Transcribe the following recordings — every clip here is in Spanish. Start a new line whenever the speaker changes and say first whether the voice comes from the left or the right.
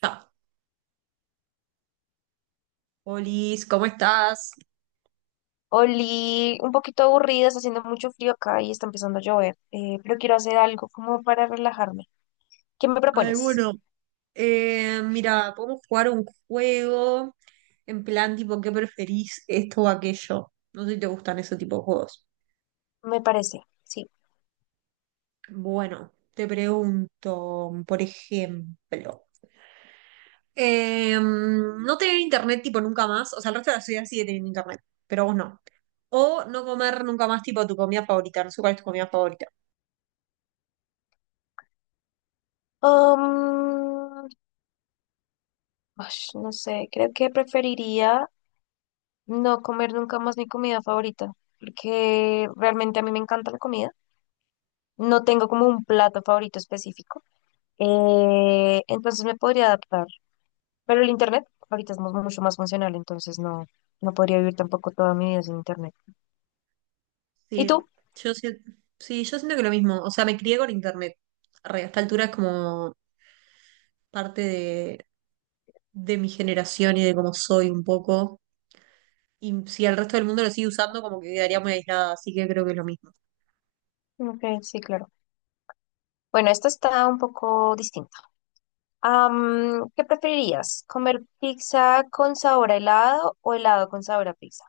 right: Ta. Olis, ¿cómo estás?
left: Oli, un poquito aburrida, está haciendo mucho frío acá y está empezando a llover, pero quiero hacer algo como para relajarme. ¿Qué me
right: Ay,
left: propones?
right: bueno, mira, podemos jugar un juego en plan tipo, ¿qué preferís esto o aquello? No sé si te gustan ese tipo de juegos.
left: Me parece, sí.
right: Bueno, te pregunto, por ejemplo, no tener internet tipo nunca más, o sea, el resto de la ciudad sigue teniendo internet, pero vos no. O no comer nunca más tipo tu comida favorita, no sé cuál es tu comida favorita.
left: Um, Ash, no sé, creo que preferiría no comer nunca más mi comida favorita, porque realmente a mí me encanta la comida. No tengo como un plato favorito específico, entonces me podría adaptar. Pero el internet ahorita es mucho más funcional, entonces no podría vivir tampoco toda mi vida sin internet. ¿Y
right: Sí,
left: tú?
right: yo, si- sí, yo siento que lo mismo. O sea, me crié con internet. Re, a esta altura es como parte de mi generación y de cómo soy un poco. Y si el resto del mundo lo sigue usando, como que quedaría muy aislada. Así que creo que es lo mismo.
left: Ok, sí, claro. Bueno, esto está un poco distinto. ¿Qué preferirías? ¿Comer pizza con sabor a helado o helado con sabor a pizza?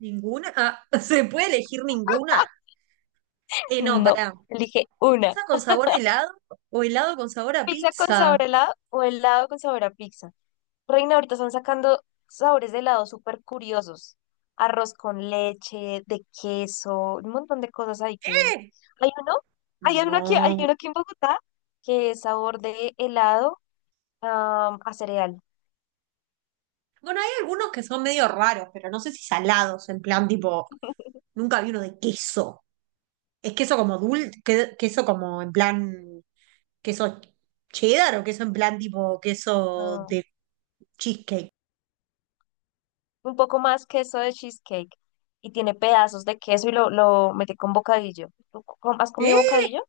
right: ¿Ninguna? Ah, ¿se puede elegir ninguna? No,
left: No,
right: pará.
left: elige una.
right: ¿Pizza con sabor a helado o helado con sabor a
left: ¿Pizza con
right: pizza?
left: sabor a helado o helado con sabor a pizza? Reina, ahorita están sacando sabores de helado súper curiosos. Arroz con leche, de queso, un montón de cosas hay que.
right: ¿Eh?
left: Hay uno, hay uno aquí, hay
right: No.
left: uno aquí en Bogotá que es sabor de helado, a cereal.
right: Bueno, hay algunos que son medio raros, pero no sé si salados, en plan tipo, nunca vi uno de queso. ¿Es queso como dulce? ¿Queso como en plan queso cheddar o queso en plan tipo queso
left: No.
right: de cheesecake?
left: Un poco más queso de cheesecake y tiene pedazos de queso y lo metí con bocadillo. ¿Tú has
right: ¿Eh?
left: comido bocadillo?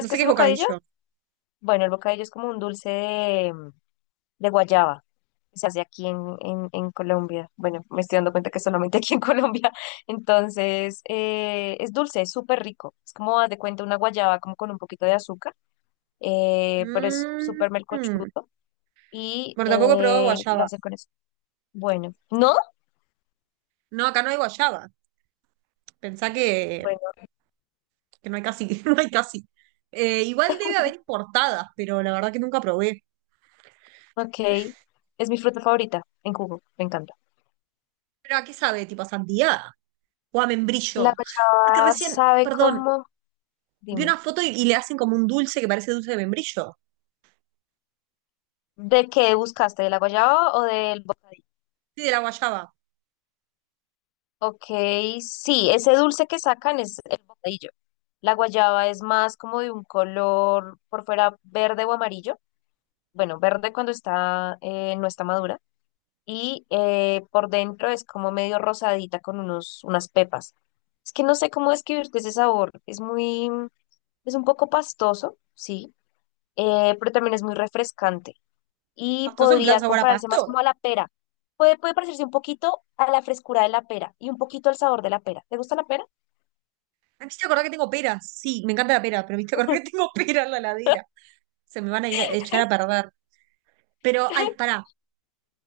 right: No
left: qué
right: sé qué
left: es
right: es
left: bocadillo?
right: bocadillo.
left: Bueno, el bocadillo es como un dulce de guayaba que se hace aquí en Colombia. Bueno, me estoy dando cuenta que solamente aquí en Colombia. Entonces, es dulce, es súper rico. Es como, haz de cuenta, una guayaba como con un poquito de azúcar, pero es
right: Mm,
left: súper melcochudo y
right: Bueno, tampoco he probado
left: lo
right: guayaba.
left: hacen con eso. Bueno, ¿no?
right: No, acá no hay guayaba. Pensá que, no hay casi, no hay casi. Igual debe haber importadas, pero la verdad que nunca probé.
left: Ok, es mi fruta favorita en jugo, me encanta.
right: ¿Pero a qué sabe? ¿Tipo a sandía? O a
left: La
right: membrillo. Porque
left: guayaba
right: recién,
left: sabe
right: perdón,
left: cómo,
right: vi una
left: dime,
right: foto y le hacen como un dulce que parece dulce de membrillo.
left: ¿de qué buscaste? ¿De la guayaba o del bocadillo?
right: Sí, de la guayaba.
left: Ok, sí, ese dulce que sacan es el bocadillo. La guayaba es más como de un color por fuera verde o amarillo. Bueno, verde cuando está, no está madura. Y por dentro es como medio rosadita con unos, unas pepas. Es que no sé cómo describirte ese sabor. Es un poco pastoso, sí, pero también es muy refrescante y
right: Pastoso en plan
left: podría
right: sabor a
left: compararse
right: pasto.
left: más como a la pera. Puede parecerse un poquito a la frescura de la pera y un poquito al sabor de la pera. ¿Te gusta la pera?
right: Ay, me hiciste acordar que tengo peras. Sí, me encanta la pera, pero me hiciste acordar que tengo pera en la heladera. Se me van a ir a echar a perder. Pero, ay, pará.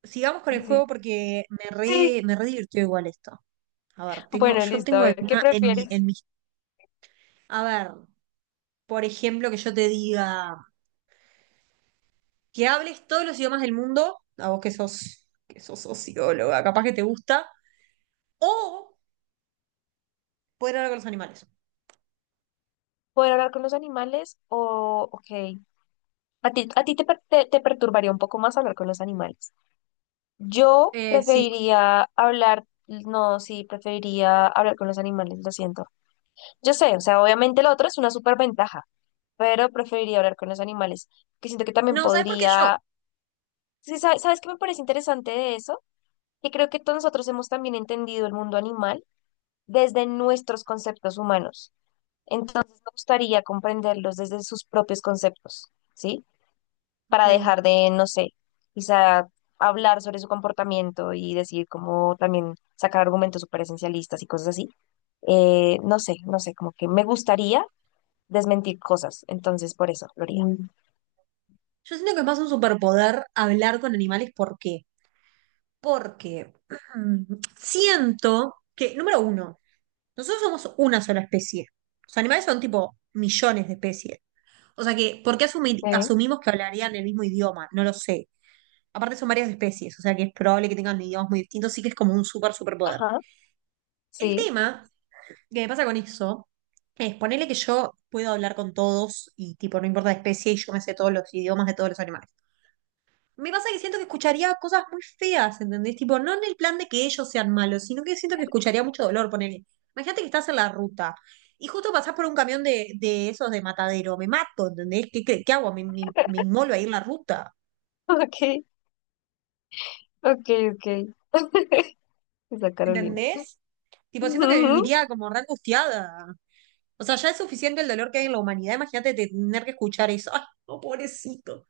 right: Sigamos con el juego
left: Sí.
right: porque me
left: Sí.
right: re, me re divirtió igual esto. A ver,
left: Bueno,
right: yo
left: listo. A
right: tengo
left: ver, ¿qué
right: alguna en mi,
left: prefieres?
right: en mi. A ver, por ejemplo, que yo te diga, que hables todos los idiomas del mundo, a vos que sos socióloga, capaz que te gusta, o poder hablar con los animales.
left: ¿Poder hablar con los animales o, ok, a ti te perturbaría un poco más hablar con los animales? Yo
right: Sí.
left: preferiría hablar, no, sí, preferiría hablar con los animales, lo siento. Yo sé, o sea, obviamente lo otro es una superventaja, pero preferiría hablar con los animales, que siento que también
right: No, ¿sabes por qué yo?
left: podría. Sí, ¿sabes qué me parece interesante de eso? Que creo que todos nosotros hemos también entendido el mundo animal desde nuestros conceptos humanos. Entonces me gustaría comprenderlos desde sus propios conceptos, ¿sí? Para
right: Ok.
left: dejar de, no sé, quizá hablar sobre su comportamiento y decir como también sacar argumentos súper esencialistas y cosas así, no sé, como que me gustaría desmentir cosas. Entonces, por eso lo haría. Mm,
right: Yo siento que es más un superpoder hablar con animales. ¿Por qué? Porque siento que, número uno, nosotros somos una sola especie. Los animales son tipo millones de especies. O sea que, ¿por qué
left: ok.
right: asumimos que hablarían el mismo idioma? No lo sé. Aparte son varias especies, o sea que es probable que tengan idiomas muy distintos, sí que es como un super superpoder.
left: Ajá,
right: El
left: sí.
right: tema que me pasa con eso es ponerle que yo puedo hablar con todos y tipo, no importa la especie y yo me sé todos los idiomas de todos los animales. Me pasa que siento que escucharía cosas muy feas, ¿entendés? Tipo, no en el plan de que ellos sean malos, sino que siento que escucharía mucho dolor, ponele. Imagínate que estás en la ruta y justo pasás por un camión de esos de matadero. Me mato, ¿entendés? ¿Qué hago? Me inmolo ahí en la ruta,
left: Ok, ok, ok. Esa Carolina.
right: ¿entendés? Tipo, siento que
left: Ujú.
right: viviría como re angustiada. O sea, ya es suficiente el dolor que hay en la humanidad. Imagínate tener que escuchar eso. ¡Ay, no, pobrecito!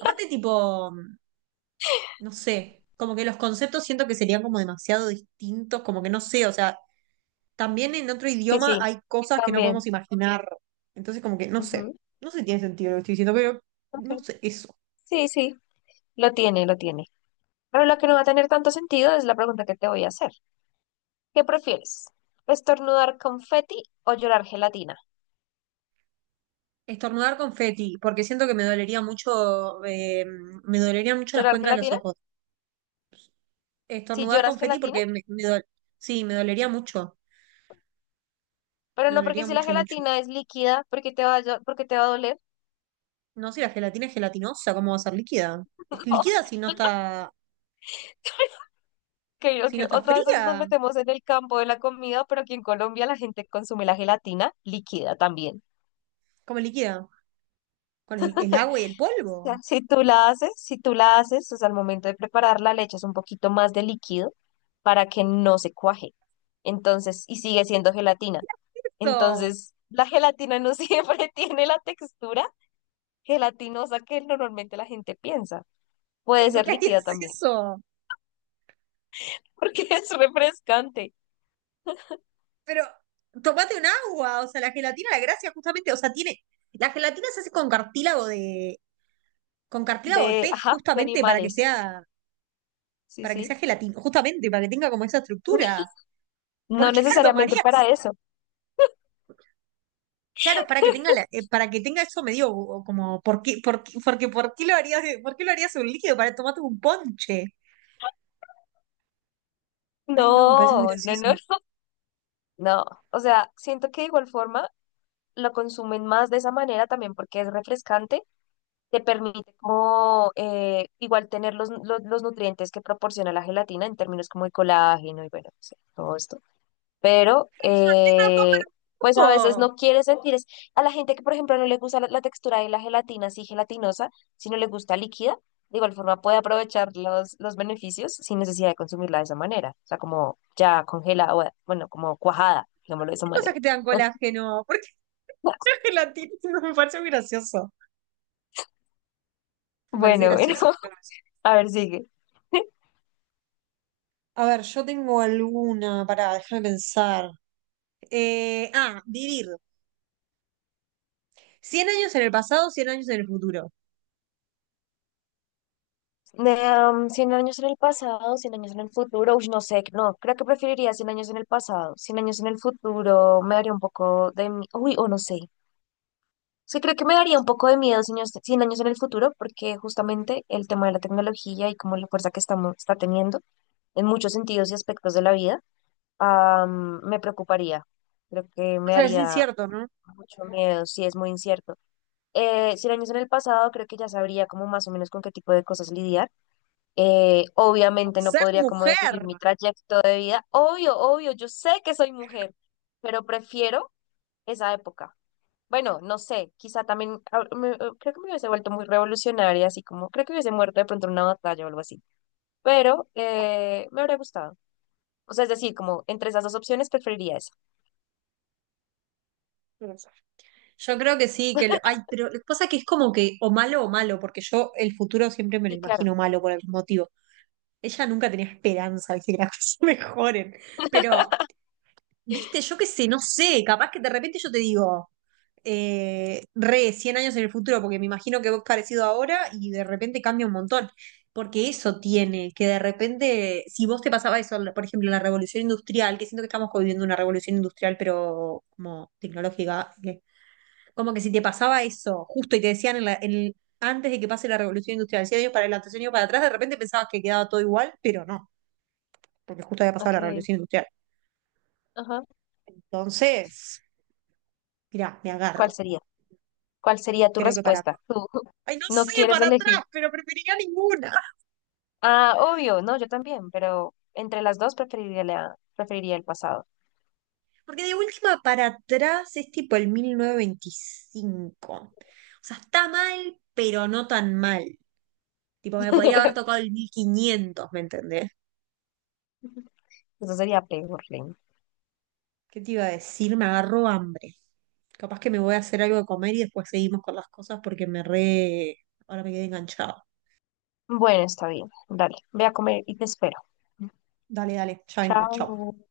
right: Aparte, tipo, no sé, como que los conceptos siento que serían como demasiado distintos, como que no sé, o sea, también en otro
left: Sí,
right: idioma
left: sí,
right: hay cosas que no
left: también.
right: podemos imaginar. Entonces, como que no
left: Ujú,
right: sé, no sé si tiene sentido lo que estoy diciendo, pero no
left: ok.
right: sé, eso.
left: Sí, sí, lo tiene, lo tiene. Pero lo que no va a tener tanto sentido es la pregunta que te voy a hacer. ¿Qué prefieres? ¿Estornudar confeti o llorar gelatina?
right: Estornudar confeti, porque siento que me dolería mucho, me dolerían mucho las
left: ¿Llorar
right: cuencas de los
left: gelatina?
right: ojos.
left: Si
right: Estornudar
left: lloras
right: confeti porque
left: gelatina,
right: sí,
left: pero
right: me
left: no, porque
right: dolería
left: si la
right: mucho, mucho.
left: gelatina es líquida, porque te va a doler.
right: No, si la gelatina es gelatinosa, ¿cómo va a ser líquida? Es líquida
left: No. que o-
right: si no
left: que
right: está
left: otra vez nos
right: fría.
left: metemos en el campo de la comida, pero aquí en Colombia la gente consume la gelatina líquida también.
right: ¿Cómo es líquida? Con el agua y el
left: O sea,
right: polvo.
left: si tú la haces, o sea, al momento de prepararla le echas un poquito más de líquido para que no se cuaje. Entonces, y sigue siendo gelatina.
right: Eso.
left: Entonces, la gelatina no siempre tiene la textura gelatinosa que normalmente la gente piensa. Puede
right: ¿Pero por
left: ser
right: qué harías
left: líquida también,
right: eso?
left: porque es refrescante.
right: Pero tomate un agua, o sea, la gelatina, la gracia justamente, o sea, tiene, la gelatina se hace con con cartílago de
left: De,
right: pez
left: ajá, de
right: justamente para que
left: animales.
right: sea,
left: Sí, sí.
right: gelatina, justamente para que tenga como esa estructura.
left: No
right: ¿Por qué la
left: necesariamente para
right: tomarías?
left: eso.
right: Claro, es para que tenga para que tenga eso medio, o como porque ¿por qué lo harías un líquido para tomarte un ponche? Ay, no, me parece muy
left: No, no,
right: gracioso.
left: no, no. O sea, siento que de igual forma lo consumen más de esa manera también porque es refrescante, te permite como, igual tener los nutrientes que proporciona la gelatina en términos como de colágeno y, bueno, no sé, todo esto, pero
right: Pero, ¿por qué no toman un
left: pues a veces
right: jugo?
left: no quiere sentir. A la gente que, por ejemplo, no le gusta la textura de la gelatina así gelatinosa, si no le gusta líquida, de igual forma puede aprovechar los beneficios sin necesidad de consumirla de esa manera, o sea, como ya congelada, o, bueno, como cuajada, digámoslo de esa
right: Hay cosas
left: manera.
right: que te dan colágeno. ¿Por qué la gelatina? Me parece muy gracioso. Me parece
left: Bueno, bueno,
right: gracioso, creo que sí.
left: a ver, sigue.
right: A ver, yo tengo alguna, para déjame pensar. Vivir. 100 años en el pasado, 100 años en el futuro.
left: Um, Cien años en el pasado, 100 años en el futuro, uy, no sé, no, creo que preferiría 100 años en el pasado, cien años en el futuro, me daría un poco de. Uy, o no sé. Sí, creo que me daría un poco de miedo 100 años, 100 años en el futuro, porque justamente el tema de la tecnología y como la fuerza que estamos, está teniendo en muchos sentidos y aspectos de la vida, me preocuparía. Creo que
right: O
left: me
right: sea, es
left: haría
right: incierto, ¿no?
left: mucho miedo, sí, es muy incierto. 100 años en el pasado, creo que ya sabría como más o menos con qué tipo de cosas lidiar. Obviamente no
right: Ser
left: podría como definir
right: mujer.
left: mi trayecto de vida. Obvio, obvio, yo sé que soy mujer, pero prefiero esa época. Bueno, no sé, quizá también, creo que me hubiese vuelto muy revolucionaria, así como, creo que hubiese muerto de pronto en una batalla o algo así, pero me habría gustado. O sea, es decir, como entre esas dos opciones preferiría esa.
right: Yo creo que sí, que pero lo que pasa es que es como que o malo, porque yo el futuro siempre me lo
left: Sí, claro.
right: imagino malo por algún motivo. Ella nunca tenía esperanza de que las cosas mejoren, pero, viste, yo qué sé, no sé, capaz que de repente yo te digo, re 100 años en el futuro, porque me imagino que vos parecido ahora y de repente cambia un montón. Porque eso tiene, que de repente, si vos te pasaba eso, por ejemplo, en la revolución industrial, que siento que estamos viviendo una revolución industrial, pero como tecnológica, como que si te pasaba eso justo y te decían en la- en el- antes de que pase la revolución industrial, 100 años para adelante, 100 años para atrás, de repente pensabas que quedaba todo igual, pero no, porque justo había pasado
left: Ok,
right: la revolución industrial.
left: ajá.
right: Entonces, mirá, me
left: ¿Cuál
right: agarro.
left: sería? ¿Cuál sería tu
right: Creo que para
left: respuesta? Tú
right: Ay, no
left: no
right: sé,
left: quieres
right: para atrás,
left: elegir.
right: pero preferiría ninguna.
left: Ah, obvio, no, yo también, pero entre las dos preferiría el pasado.
right: Porque de última para atrás es tipo el 1925. O sea, está mal, pero no tan mal. Tipo, me podría haber tocado el 1500, ¿me entendés?
left: Eso sería peor, Lin.
right: ¿Qué te iba a decir? Me agarró hambre. Capaz que me voy a hacer algo de comer y después seguimos con las cosas porque me re. Ahora me quedé enganchado.
left: Bueno, está bien, dale, ve a comer y te espero.
right: Dale, dale, ya vengo, chao.
left: Chao.